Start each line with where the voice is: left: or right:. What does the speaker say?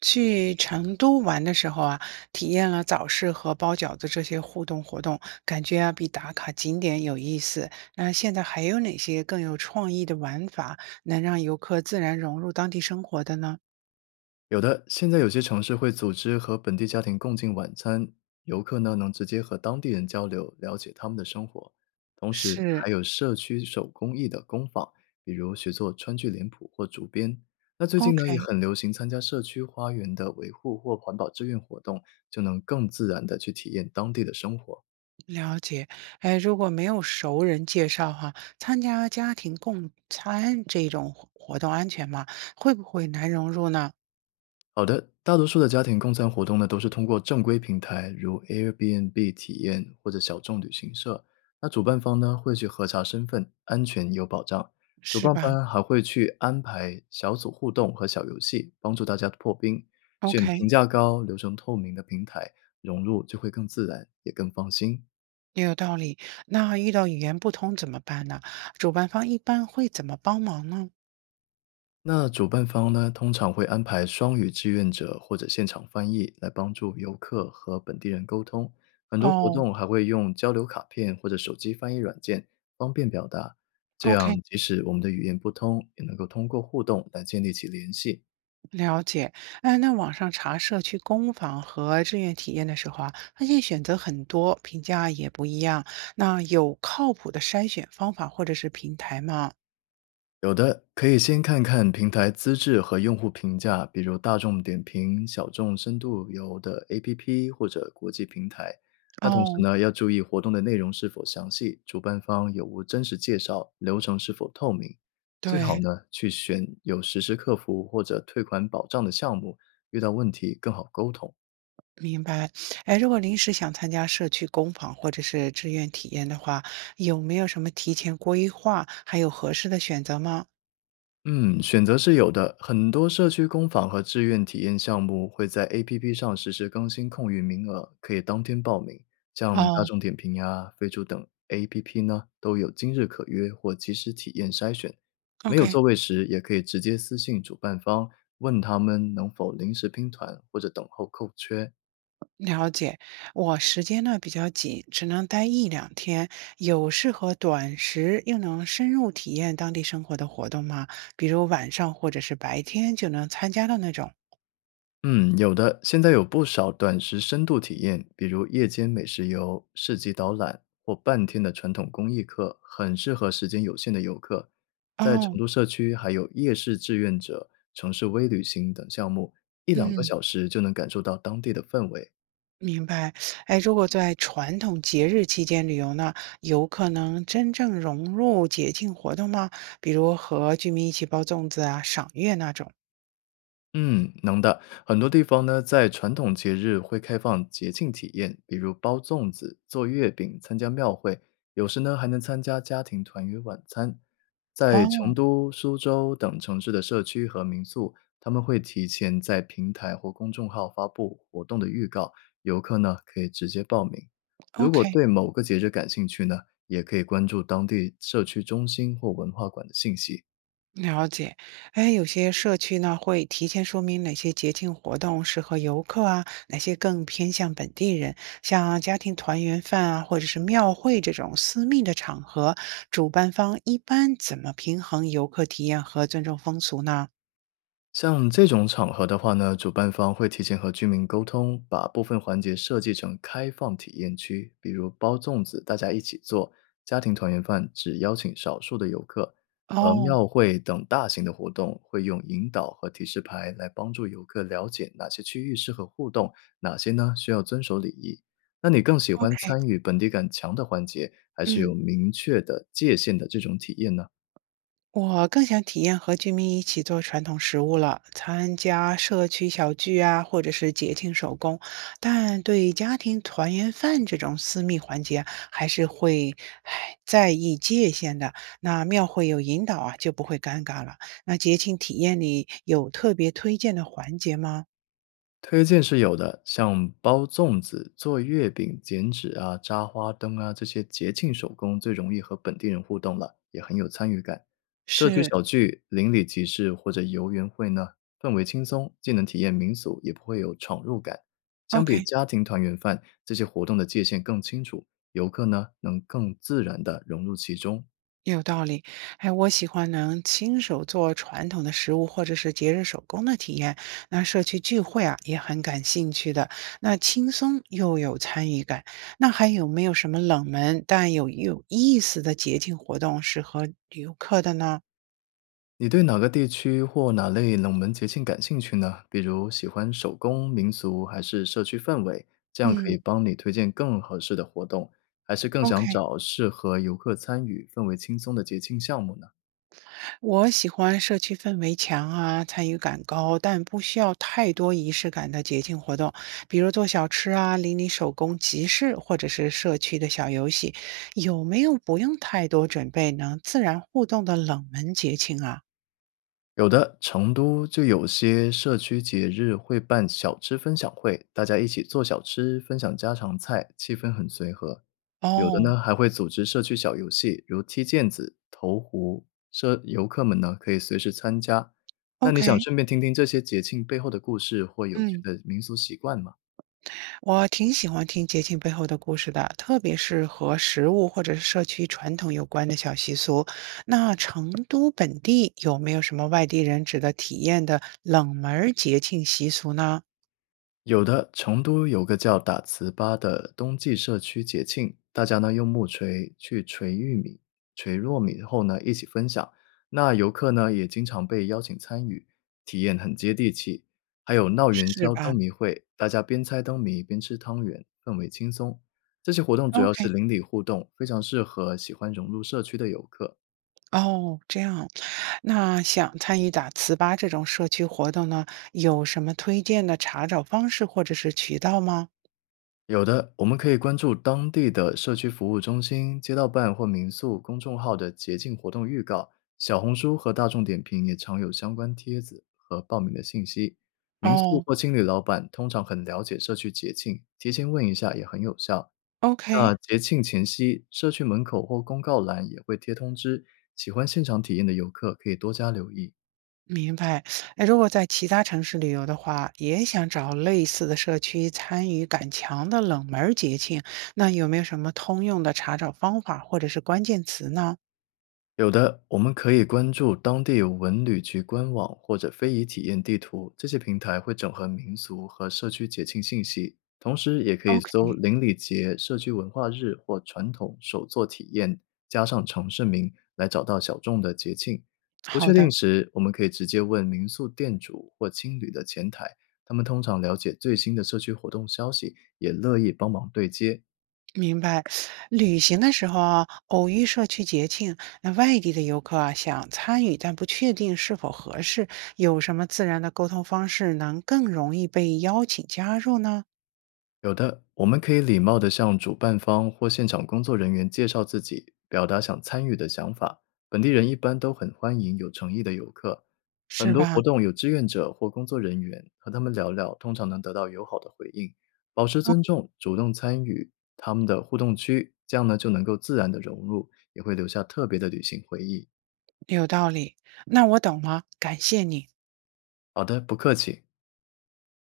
right: 去成都玩的时候啊，体验了早市和包饺子这些互动活动，感觉啊比打卡景点有意思。那现在还有哪些更有创意的玩法，能让游客自然融入当地生活的呢？
left: 有的，现在有些城市会组织和本地家庭共进晚餐，游客呢能直接和当地人交流，了解他们的生活。同时，
right: 是
left: 还有社区手工艺的工坊，比如学做川剧脸谱或竹编。那最近呢，也
right: ，OK，
left: 很流行参加社区花园的维护或环保志愿活动，就能更自然的去体验当地的生活。
right: 了解。哎，如果没有熟人介绍哈，参加家庭共餐这种活动安全吗？会不会难融入呢？
left: 好的，大多数的家庭共餐活动呢，都是通过正规平台，如 Airbnb 体验或者小众旅行社。那主办方呢，会去核查身份，安全有保障。主
right: 是
left: 办
right: 吧
left: 方还会去安排小组互动和小游戏，帮助大家破冰。选
right: ？OK。
left: 评价高、流程透明的平台，融入就会更自然，也更放心。
right: 也有道理。那遇到语言不通怎么办呢？主办方一般会怎么帮忙呢？
left: 那主办方呢，通常会安排双语志愿者或者现场翻译来帮助游客和本地人沟通。很多活
right: 哦
left: 动还会用交流卡片或者手机翻译软件，方便表达。这
right: ，OK，
left: 样，即使我们的语言不通，也能够通过互动来建立起联系。
right: 了解。哎，那网上查社区工坊和志愿体验的时候啊，发现选择很多，评价也不一样。那有靠谱的筛选方法或者是平台吗？
left: 有的可以先看看平台资质和用户评价，比如大众点评、小众深度游的 APP 或者国际平台。那同时
right: 哦，
left: 呢，要注意活动的内容是否详细，主办方有无真实介绍，流程是否透明。最好
right: 对。
left: 呢，去选有实时客服或者退款保障的项目，遇到问题更好沟通。
right: 明白，哎，如果临时想参加社区工坊或者是志愿体验的话，有没有什么提前规划，还有合适的选择吗？
left: 嗯，选择是有的，很多社区工坊和志愿体验项目会在 APP 上实时更新空余名额，可以当天报名。像大
right: 哦
left: 众点评呀、飞猪等 APP 呢，都有今日可约或即时体验筛选。没有
right: ，OK，
left: 座位时，也可以直接私信主办方，问他们能否临时拼团或者等候扣缺。
right: 了解，我时间呢比较紧，只能待一两天。有适合短时又能深入体验当地生活的活动吗？比如晚上或者是白天就能参加的那种？
left: 嗯，有的，现在有不少短时深度体验，比如夜间美食游、市集导览或半天的传统工艺课，很适合时间有限的游客。在成
right: 哦，
left: 都社区，还有夜市志愿者、城市微旅行等项目，一两个
right: 嗯，
left: 小时就能感受到当地的氛围。
right: 明白。哎，如果在传统节日期间旅游呢，有可能真正融入节庆活动吗？比如和居民一起包粽子啊、赏月那种？
left: 嗯，能的。很多地方呢，在传统节日会开放节庆体验，比如包粽子、做月饼、参加庙会，有时呢还能参加家庭团圆晚餐。在成
right: 哦
left: 都、苏州等城市的社区和民宿，他们会提前在平台或公众号发布活动的预告，游客呢可以直接报名。如果
right: ，OK。
left: 对某个节日感兴趣呢，也可以关注当地社区中心或文化馆的信息。
right: 了解，哎，有些社区呢会提前说明哪些节庆活动适合游客啊，哪些更偏向本地人，像家庭团圆饭啊，或者是庙会这种私密的场合，主办方一般怎么平衡游客体验和尊重风俗呢？
left: 像这种场合的话呢，主办方会提前和居民沟通，把部分环节设计成开放体验区，比如包粽子大家一起做，家庭团圆饭只邀请少数的游客，而
right: 哦
left: 庙会等大型的活动会用引导和提示牌来帮助游客了解哪些区域适合互动，哪些呢需要遵守礼仪。那你更喜欢
right: ，OK，
left: 参与本地感强的环节，还是
right: 嗯。
left: 有明确的界限的这种体验呢？
right: 我更想体验和居民一起做传统食物了，参加社区小聚啊，或者是节庆手工。但对家庭团圆饭这种私密环节啊，还是会唉在意界限的。那庙会有引导啊，就不会尴尬了。那节庆体验里有特别推荐的环节吗？
left: 推荐是有的，像包粽子、做月饼、剪纸啊、扎花灯啊这些节庆手工，最容易和本地人互动了，也很有参与感。社区
right: 是
left: 小聚、邻里集市或者游园会呢，氛围轻松，既能体验民俗，也不会有闯入感。相比
right: ，OK。
left: 家庭团圆饭，这些活动的界限更清楚，游客呢能更自然地融入其中。
right: 有道理，哎，我喜欢能亲手做传统的食物或者是节日手工的体验。那社区聚会啊，也很感兴趣的。那轻松又有参与感。那还有没有什么冷门但有意思的节庆活动适合游客的呢
left: 你对哪个地区或哪类冷门节庆感兴趣呢？比如喜欢手工、民俗还是社区氛围？这样可以
right: 嗯，
left: 帮你推荐更合适的活动，还是更想
right: ？OK，
left: 找适合游客参与、氛围轻松的节庆项目呢？
right: 我喜欢社区氛围强啊，参与感高，但不需要太多仪式感的节庆活动，比如做小吃啊、邻里手工集市，或者是社区的小游戏。有没有不用太多准备能自然互动的冷门节庆啊？
left: 有的，成都就有些社区节日会办小吃分享会，大家一起做小吃，分享家常菜，气氛很随和。有的
right: 哦
left: 呢，还会组织社区小游戏，如踢毽子、投壶，社游客们呢可以随时参加。那你想
right: ，OK，
left: 顺便听听这些节庆背后的故事或有趣
right: 嗯。
left: 的民俗习惯吗？
right: 我挺喜欢听节庆背后的故事的，特别是和食物或者是社区传统有关的小习俗。那成都本地有没有什么外地人值得体验的冷门儿节庆习俗呢？
left: 有的，成都有个叫打糍粑的冬季社区节庆，大家呢用木锤去锤玉米、锤糯米后呢一起分享。那游客呢也经常被邀请参与，体验很接地气。还有闹元
right: 是
left: 宵灯
right: 吧
left: 谜会，大家边猜灯谜边吃汤圆，氛围轻松。这些活动主要是
right: ？OK，
left: 邻里互动，非常适合喜欢融入社区的游客。
right: 哦，这样。那想参与打糍粑这种社区活动呢，有什么推荐的查找方式或者是渠道吗？
left: 有的，我们可以关注当地的社区服务中心、街道办或民宿公众号的节庆活动预告，小红书和大众点评也常有相关帖子和报名的信息。民宿
right: 哦
left: 或青旅老板通常很了解社区节庆，提前问一下也很有效。那
right: ，OK。
left: 节庆前夕，社区门口或公告栏也会贴通知，喜欢现场体验的游客可以多加留意。
right: 明白，哎，如果在其他城市旅游的话，也想找类似的社区参与感强的冷门儿节庆，那有没有什么通用的查找方法或者是关键词呢
left: 有的，我们可以关注当地文旅局官网或者非遗体验地图，这些平台会整合民俗和社区节庆信息。同时，也可以
right: ？OK，
left: 搜邻里节、社区文化日或传统手作体验，加上城市名来找到小众的节庆。不确
right: 好
left: 定
right: 的，
left: 时，我们可以直接问民宿店主或青旅的前台，他们通常了解最新的社区活动消息，也乐意帮忙对接。
right: 明白。旅行的时候啊，偶遇社区节庆，那外地的游客啊想参与，但不确定是否合适，有什么自然的沟通方式能更容易被邀请加入呢？
left: 有的，我们可以礼貌地向主办方或现场工作人员介绍自己，表达想参与的想法。本地人一般都很欢迎有诚意的游客。很
right: 是
left: 多
right: 吧？
left: 活动有志愿者或工作人员，和他们聊聊，通常能得到友好的回应。保持尊重，主动参与他们的互动区，这样呢就能够自然地融入，也会留下特别的旅行回忆。
right: 有道理。那我懂了，感谢你。
left: 好的，不客气。